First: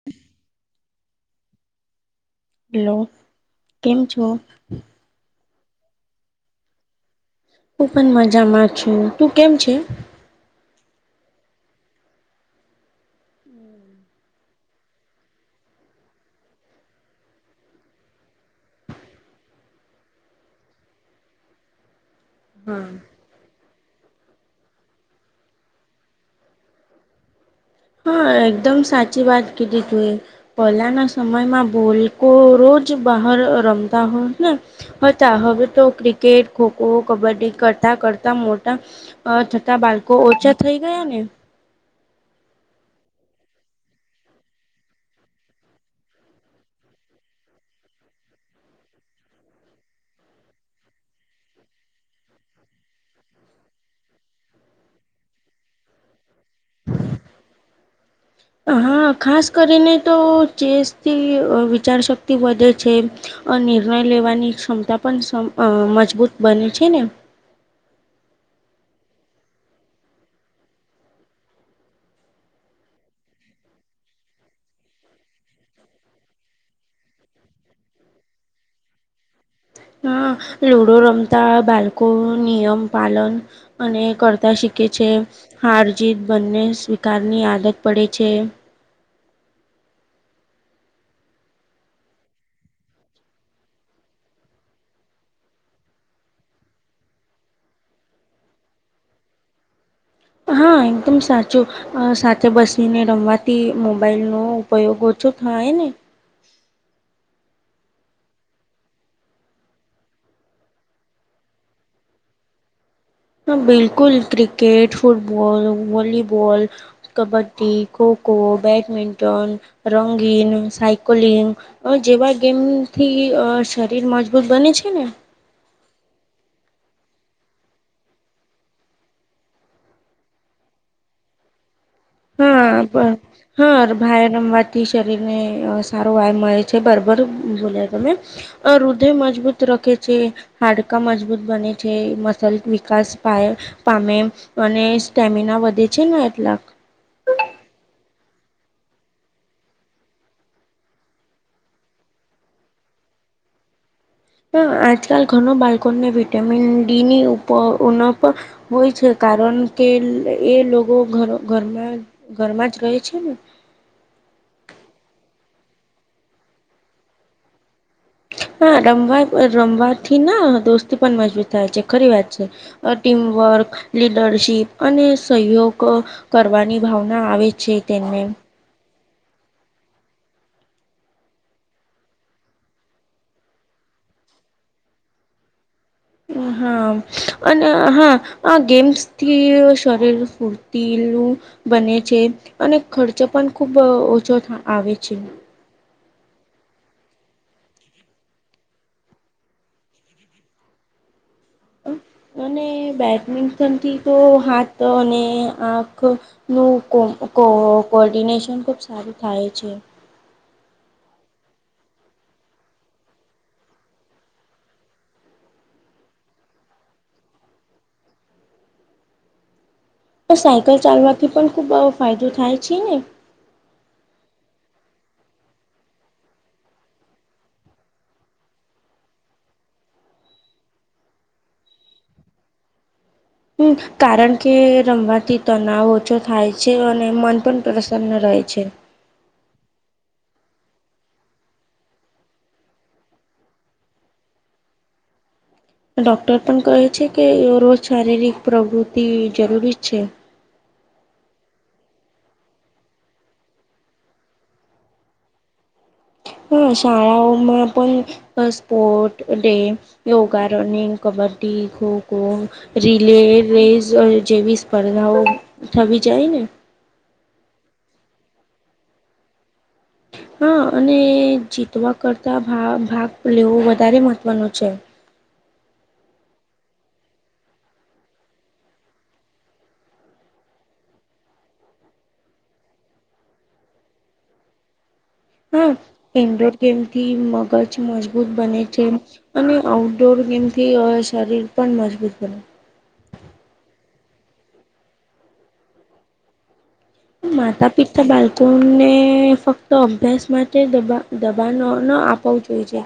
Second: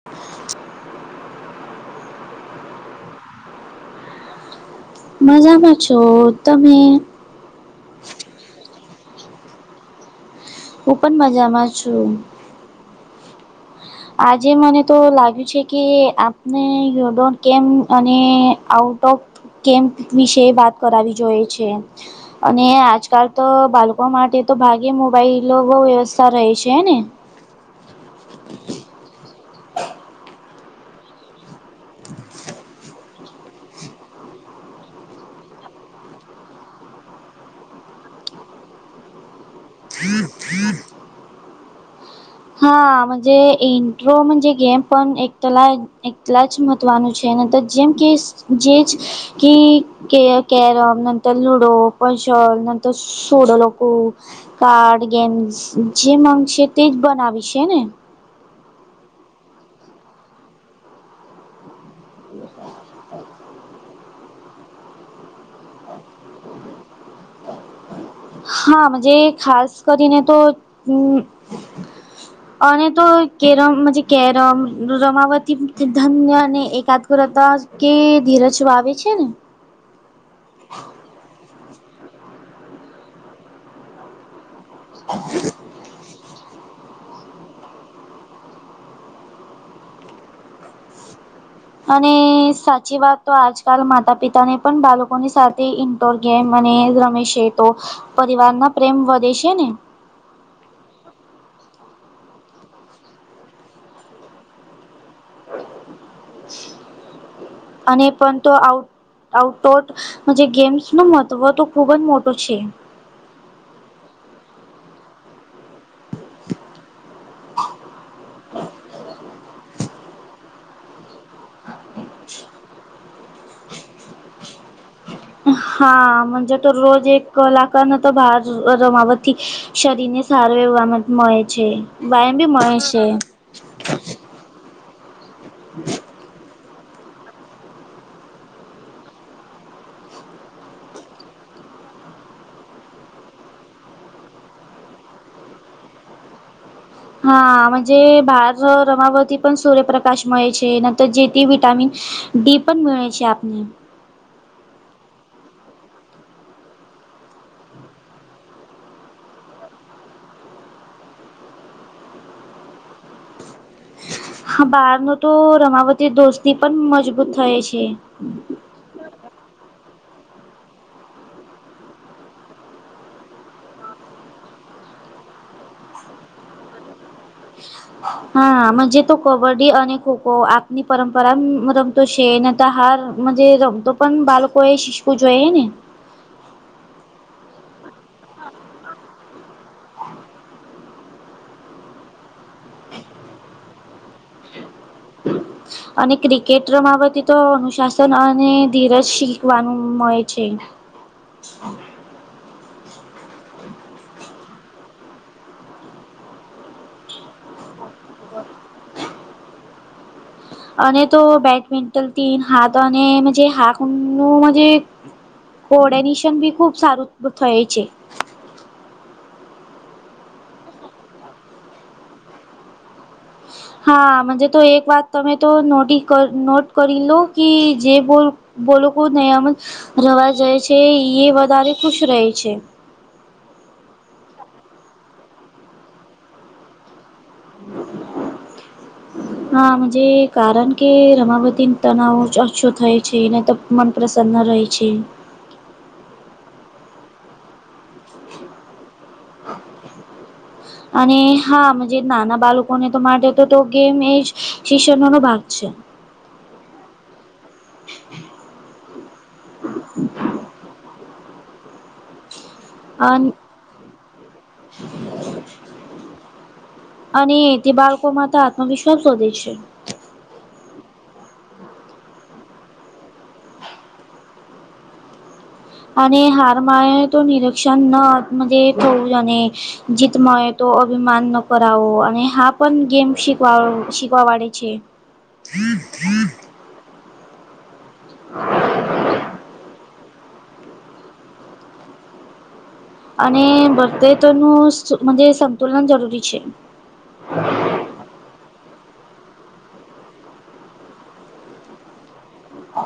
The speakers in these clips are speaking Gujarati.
[inaudible] હેલો, કેમ છો? મજામાં છો, તમે? હુ પણ મજામાં છુ, તું કેમ છે? હું પણ મજામાં છું. [inaudible] આજે મનેતો લાગ્યું છે કે, આપને યુ ડોન્ટ કેમ અને આઉટ ઓફ કેમ્પ વિશે વાત કરાવી જોએ છે. અને હા આજકાલ તો, બાળકો માટે તો ભાગ્ય મોબાઈલ બહુ વ્યવસ્થ રહે છે હે ને. હા! એકદમ સાચી વાત કધી તુંએ. પહેલાના સમયમાં બોલકો રોજ બહાર ર રમતા હોત ને. હતા. હવે તો ક્રિકેટ, ખોખો, કબડ્ડી કરતા કરતા મોટા અ થતા બાળકો ઓછા થઈ ગયા ને? હા મન્જે ઇન્ન્ટ્રોજ મન્જે ગેમ પણ એકટલા. એટલાજ મહત્વાનું છે. નહીતો જેમ કે જે જ. કી કે કેરમ નંતર લુડો પસોલ નંતર. સોડોલોકો, કાર્ડ ગેમ જે માંગશે તે જ બનાવી શે ને? હા ખાસ કરીને તો ચેસથી વિચાર શક થી વધે છે. અ નિર્ણય લેવાની ક્ષમતા પણ સમ અ મજબૂત બને છે ને? હા મન્જે ખાસ કરીને તો હમ્મ અને તો કેરમ કેરમ રમાવતી ધન્ય અને એકાદગ્રતા. કે ધીરજ વાવે છે ને? હા લુડો રમતા બાળકો નિયમ પાલન. અને કરતા શીખે છે. હાર જીત બંને સ્વીકારની આદત પડે છે. અને સાચી વાત તો, આજકાલ માતા પિતા ને પણ બાળકોની સાથે ઇન તો ગેમને રમેશે તો પરિવાર મા પ્રેમ વધે છે ને. હા! એકદમ સાચું. અ સાથે બસીને રમવાથી મોબાઈલ નો ઉપયોગ ઓછો થાય ને. અને પણ તો આઉટ. આઉટડોર જે ગેમ્સ ન મહત્વ તો ખુબ જ મોટો છે. હા! બિલકુલ. Cricket, football, volleyball. Kabaddi, kho kho, badminton, રંગીન સા કોલિંગ જેવા ગેમથી શરીર મજબૂત બને છે ને. હાજે તો રોજ એક લખને તો બાર રમાવથી. શરીર ને સારો એમત મળે છે. વ્યાયામ બી મળે હા છે. પણ હ ભાઈ. રમવાથી શરીર ને સારો વાય મળે છે. બરાબર બોલ્યા તમે. અ હૃદય મજબૂત રખે છે. હાડકા મજબૂત બને છે. મસલ વિકાસ પાય. પામે અને સ્ટેમિના વધે છે ને એટલાક. હાજ ભાર રમાવતી પણ સૂર્યપ્રકાશ મળે છે. નંતર જે તે વિટામિન. ડી પણ મેળ છે આપને. હ આજકાલ ઘણ બાળકોને વિટામિન ડી ની ઉપપ. હોય છે. કારણ કે એ લોકો ઘરમાં ઘરમાં જ રહે છે ને. હા બાર ન તો રમાવતી દોસ્તી પણ મજબૂત થાય છે. હા રમવા રમવાથી ના દોસ્તી પણ મજબૂત થાય છે. ખરી વાત છે. ટીમવર્ક લીડરશીપ અને સહયોગ કરવાની ભાવના આવે છે તેમને હા મનજે તો કબડ્ડી અને ખોખો આપની પરંપરા રમતો છે નને ત હાર રમતો પણ બાળકો એ શીખવું જોઈએ ને હા અને હા આ ગેમ્સ થી શરીર ફૂરું સીલનું બને છે અને ખર્ચ પણ ખૂબ ઓછો આવે છે અને ક્રિકેટ રમાવતી તો અનુશાસન અને ધીરજ શીખવાનું મળે છે અને બેડમિન્ટનથી તો હાથ અને આંખ નું કો કો કોર્ડિનેશન ખુબ સારું થાય છે અને તો બેડમિન્ટન થી હાથ અને જે હાક નું કોર્ડનેશન બી ખૂબ સારું થય છે સાયકલ ચાલવાથી પણ ખુબ આવો ફાયદો થાય છે ને હાજ તો એક વાત તમે તો નોટી નોટ કરી લો કે જે બો બોલો નયમ રવા જાય છે ઈએ વધારે ખુશ રહે છે હમ કારણ કે રમવાથી તનાવ ઓછો થાય છે અને મન પણ પ્રસન્ન રહે છે હા જે કારણ કે રમાવતી તણાવ ઓછો થાય છેને મન પ્રસન્ન રહે છે ડોક્ટર પણ કહે છે કે રોજ શારીરિક પ્રવૃતિ જરૂરી છે હમ અને હા જે નાના બાળકોને તો માટે તો તો ગેમ એજ શિક્ષણ નો ભાગ છે હા શાળાઓમાં પણ અ sport day yoga running kabaddi kho relay અન રેસ જેવી સ્પર્ધાઓ થવી જાય ને અને તે બાળકો માં તો આત્મવિશ્વાસ વધે છે હા અને જીતવા કરતા ભાગ લેવો વધારે મહત્વનો છે અને હારમાળ તો નિરક્ષણ નજ થું જાને જીત મળય તો અભિમાન ન કરાવો અને હા પણ ગેમ શીવા શીખવા વાડે છે [inaudible] હા, ઇન્ડોર ગેમથી મગજ મજબૂત બને છે. અને આઉટડોર ગેમથી અહ શરીર પણ મજબૂત બને. અને બધે તો નું મજે સંતુલન જરૂરી છે. એ માતા પિતા બાલકોને ફક્ત અભ્યાસ માટે દબા દબાણ નો ના અપાઉ પૂજા.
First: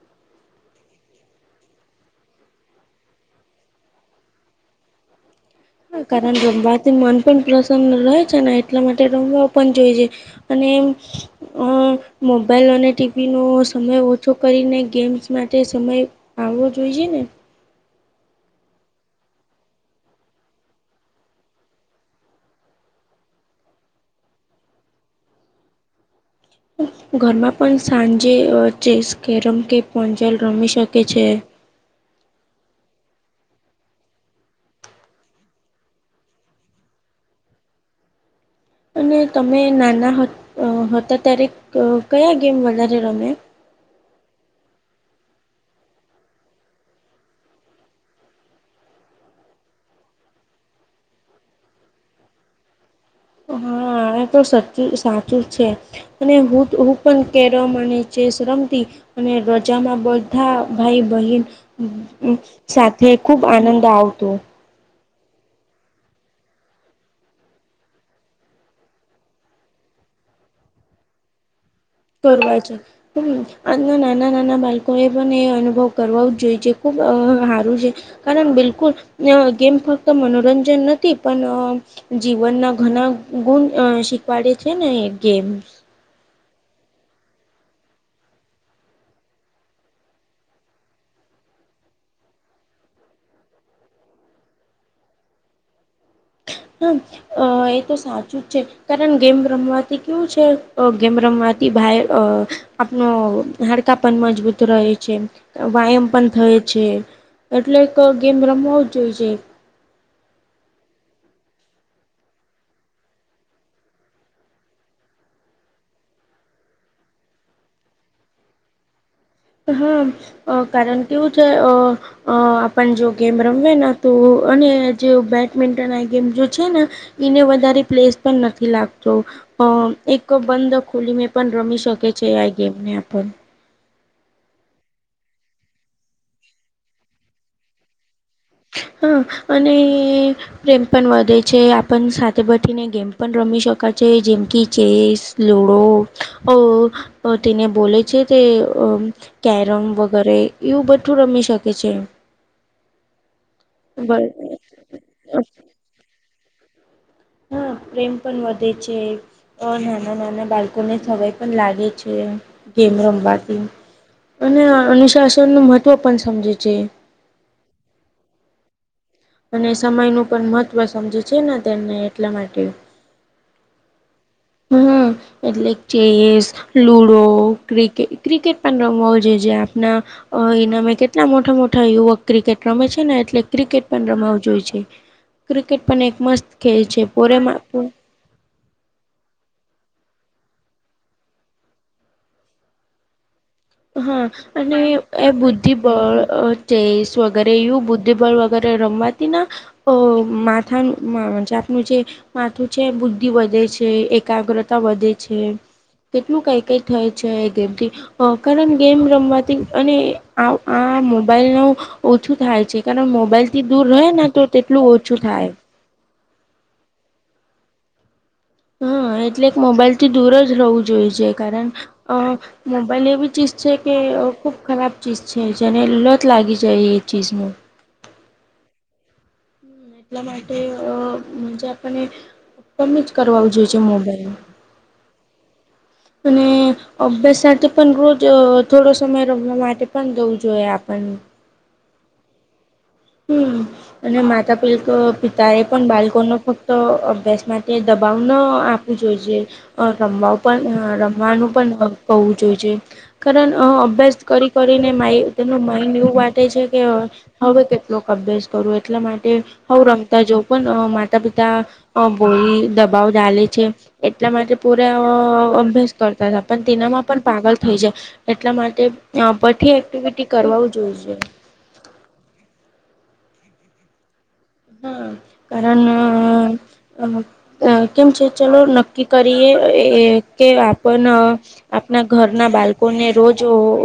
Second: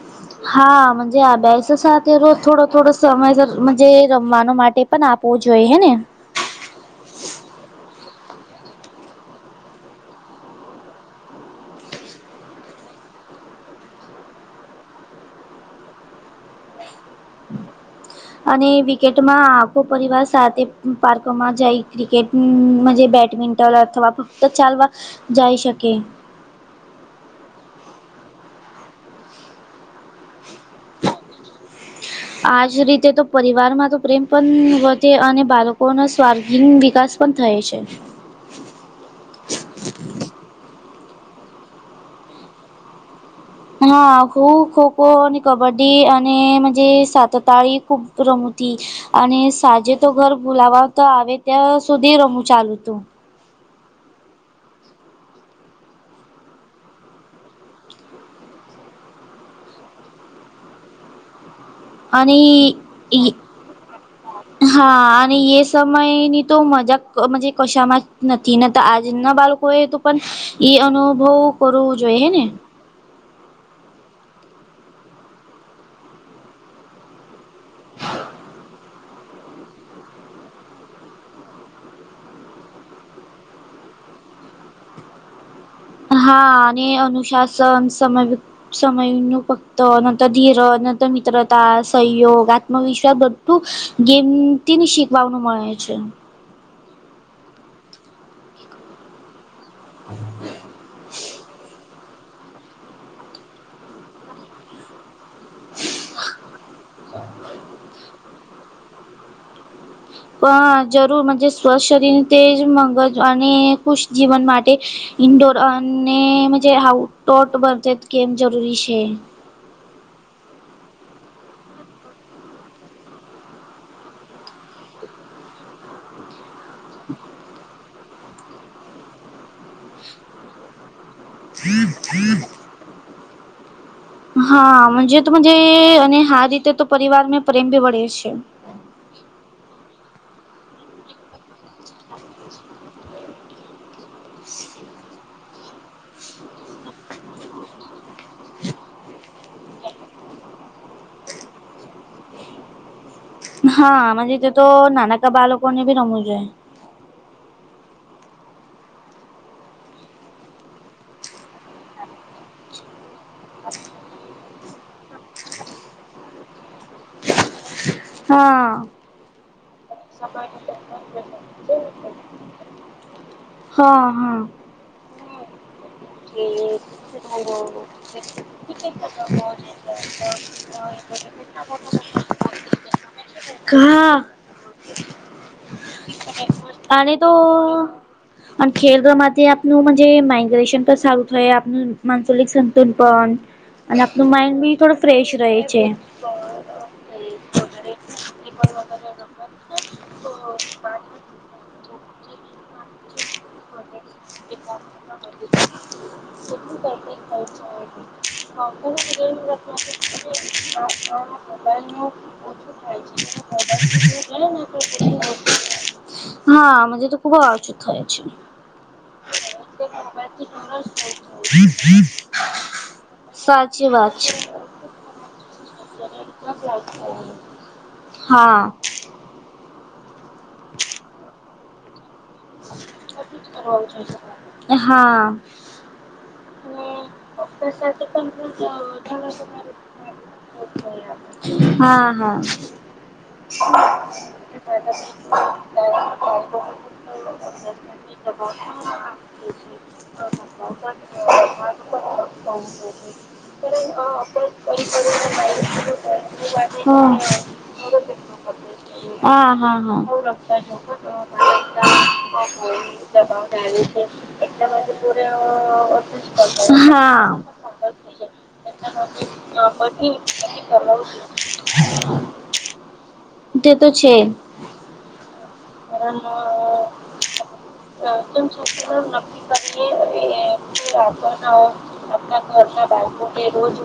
[inaudible] હા, મજે આ બેસ સાથે રો થોડો થોડો સમય જે રમવાનો માટે પણ આપ ઓ જોઈ હે ને. એન રમવાથી મન પણ પ્રસન્ન રહે છે ને એટલા માટે રમવા પણ જોઈ છે. અન એમ અહ મોબાઈલ અને ટી વી નો સમય ઓછો કરીને ગેમ્સ માટે સમય આવો જોઈ જે ને. અને વિકેટમાં આખો પરિવાર સાથે પાર્ક માં જાય ક્રિકેટ હું મનજે બેડમિંન્ટન અથવા ફક્ત ચાલવા જાએ શકે. ઘરમાં પણ સાંજે અહ ચેસ, કેરમ કે પંજાલ રમી શકે છે. આજ રીતે તો પરિવાર માં તો પ્રેમ પણ વધે અને બાળકોનો સ્વાર્ગીન વિકાસ પણ થાય છે. અને તમે નાના હ અહ હતા ત્યારે ક કયા ગેમ વધારે રમે? હા હું ખો ખો અને કબડ્ડી અને મનજે સાતતાઈ ખૂબ રમતી. અને સાંજે તો ઘર બુલાવા તો આવે ત્યાં સુધી રમું ચાલુ તું. હા, એ તો સચ્ચી સાચું છે. અને હું તો હું પણ કેરમ અને ચેસ રમતી અને રજામાં બધા ભાઈ બહેન અને સાથે ખુબ ઈ આનંદ આવતો. હા, અને યે સમય ની તો મજાક મનજે કશામાં જ નથી ન આજના બાળક હોય તો પણ ઈ અનુભવ કરું કરવાય છે. હમ્મ, આજના નાના નાના બાળકો એ પણ એ અનુભવ કરવા જ જોઈ છે ખુબ અહ હારું છે. કારણ બિલકુલ ગેમ ફક્ત મનોરંજન નથી પણ જીવનના ઘણા ગુણ અહ શીખવાડે છે ને ગેમ હા અને અનુશાસન સમય સમયનું ફક્ત ન તો ધીરજ ન તો મિત્રતા, સંયોગ આત્મવિશ્વાસ બધું ગેમથી શીખવાનું મળે છે. હમ્મ, અહ એ તો સાચું જ છે. કારણ ગેમ રમવાથી કેવું છે, ગેમ રમવાથી [unintelligible] અહ આપનો હડકા પન મજબૂત રહેે છે. વયામ પણ થાય છે, એટલે એક ગેમ રમવુજ જોઈ છે. પણ જરૂર સ્વચસ્થ શરીર તે જ મંગજ અને ખુશ જીવન માટે ઇન્ડોર અને જે આઉટડોર બધ ગેમ જરૂરી છે. હા, કારણ કેવું છે, અહ અહ આપણ જો ગેમ રમવી તો અને જે બેડમિન્ટન આ ગેમ જે છે ને વધારે પ્લેસ પણ નથી લાગતો, એક બંધ ખોલીને પણ રમી શકે છે, આ ગેમને આપણ હાજ તોજ અને હ રીતે તો પરિવાર મે પ્રેમ ભી વળે છે. હા અને પ્રેમ પણ વધે છે આપણ સાથે બેઠીને ગેમ પણ રમી શકે છે જેમકી ચેસ લુડો અહ તેને બોલે છે તે અહ કેરમ વગેરે એવું બધું રમી શકે છે. બ હા, તે તો નાનકા બાળકો ને ભી રમવું જોઈએ. હા, પ્રેમ પણ વધે છે. અહ નાના નાના બાળકોને [unintelligible] પણ લાગે છે, ગેમ રમવાથી અને અનુશાસનનું મહત્વ પણ સમજે છે. હા. અને સમયનું પણ મહત્વ સમજે છે ને તેમને એટલા માટે હા હા. હા એટલે ચેસ લુડો ક્રિકેટ ક્રિકેટ પણ રમવા હો જો જે આપણા એનામે કે એટલા મોટા મોટા યુવક ક્રિકેટ રમે છે ને એટલે ક્રિકેટ પણ હા. રમાવું જોઈ છે. ક્રિકેટ પણ એક મસ્ત ખેલ છે [unintelligible] અને ખેડવા માટે આપનું માઇગ્રેશન તો ચાલુ થાય આપ માનસલિક સંતુલ પણ અને હા આપનું માઇન્ડ બી અને થોડું એ ફ્રેશ રહે છે બુદ્ધિબળ ચેસ વગેરે એ બુદ્ધિબળ વગેરે રમવાતી અ માથાનુંજ આપનું જે માથું છે બુદ્ધિ વધે છે એકાગ્રતા વધે છે. કેટલું કઈ કઈ થાય છે જેમથી ગેમ રમવાથી અને આ મોબાઈલ ન ઓછું થાય છે. કારણ મોબાઈલ થી દૂર રહે ને તો તેટલું ઓછું થાય. હા અજ તો ખુબ અયોચત [inaudible] છે. હા એટલે એક મોબાઈલ થી દૂર જ રહેવું જોઈએ છે કારણ અ મોબાઈલ એવી ચીઝ છે સાચી કે વાત છે ખૂબ ખરાબ ચીજ છે જેને લત લાગી જાય એ ચીઝનું હા એટલા માટે અ જ આપને કમે જ કરવુ જોઈ છે મોબાઈલ હા અને અભ્યાસ પાપા સાથે રોજ પણ મુ થોડો જાઉં સમય વધારે રમવા વરસાદ માટે પણ દવું જોઈએ આપણને આવે હા હા હમ્મ અને હા માતા પિલ પિતા એ પણ બાળકો નો ફક્ત અભ્યાસ માટે દબાવ ન આપવું જોઈએ અ રમવા પણ રમવાનું પણ કહું જોઈ જોઈ કારણ અભ્યાસ કરી કરીને મા તેનું માઇન્ડ એવું વાટે છે કે હવે લોક અભ્યાસ કરો એટલા માટે હઓ હા હા. રમતા જઉં પણ માતા પિતા અ બોલી દબાવ ડાલે છે એટલા માટે પૂરા અભ્યાસ કરતા પણ તેનામાં પણ હા પાગલ થઈ જાય એટલા માટે બઠી એક્ટિવિટી કરવા જોઈ છે [inaudible] તે તો છે હા. કારણ કેમ છે ચલો નક્કી કરીએ કે પણ આપણા ઘરના બાળકોને રોજ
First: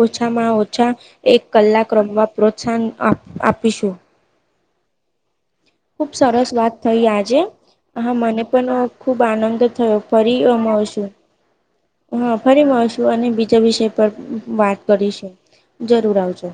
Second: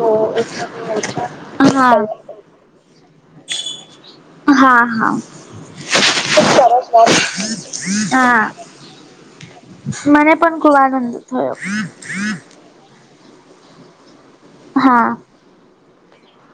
ઓછામાં ઓછા એક કલાક હા. રમવા પ્રોત્સાહન આપ આપીશું હા હા ખૂબ સરસ વાત થઈ આજે હા મને પણ ખુબ આનંદ થયો મને ફરી પણ ખુબ મળશું આનંદ થયો હા ફરી મળશું અને બીજા વિષય પર વાત હા કરીશું જરૂર આવજો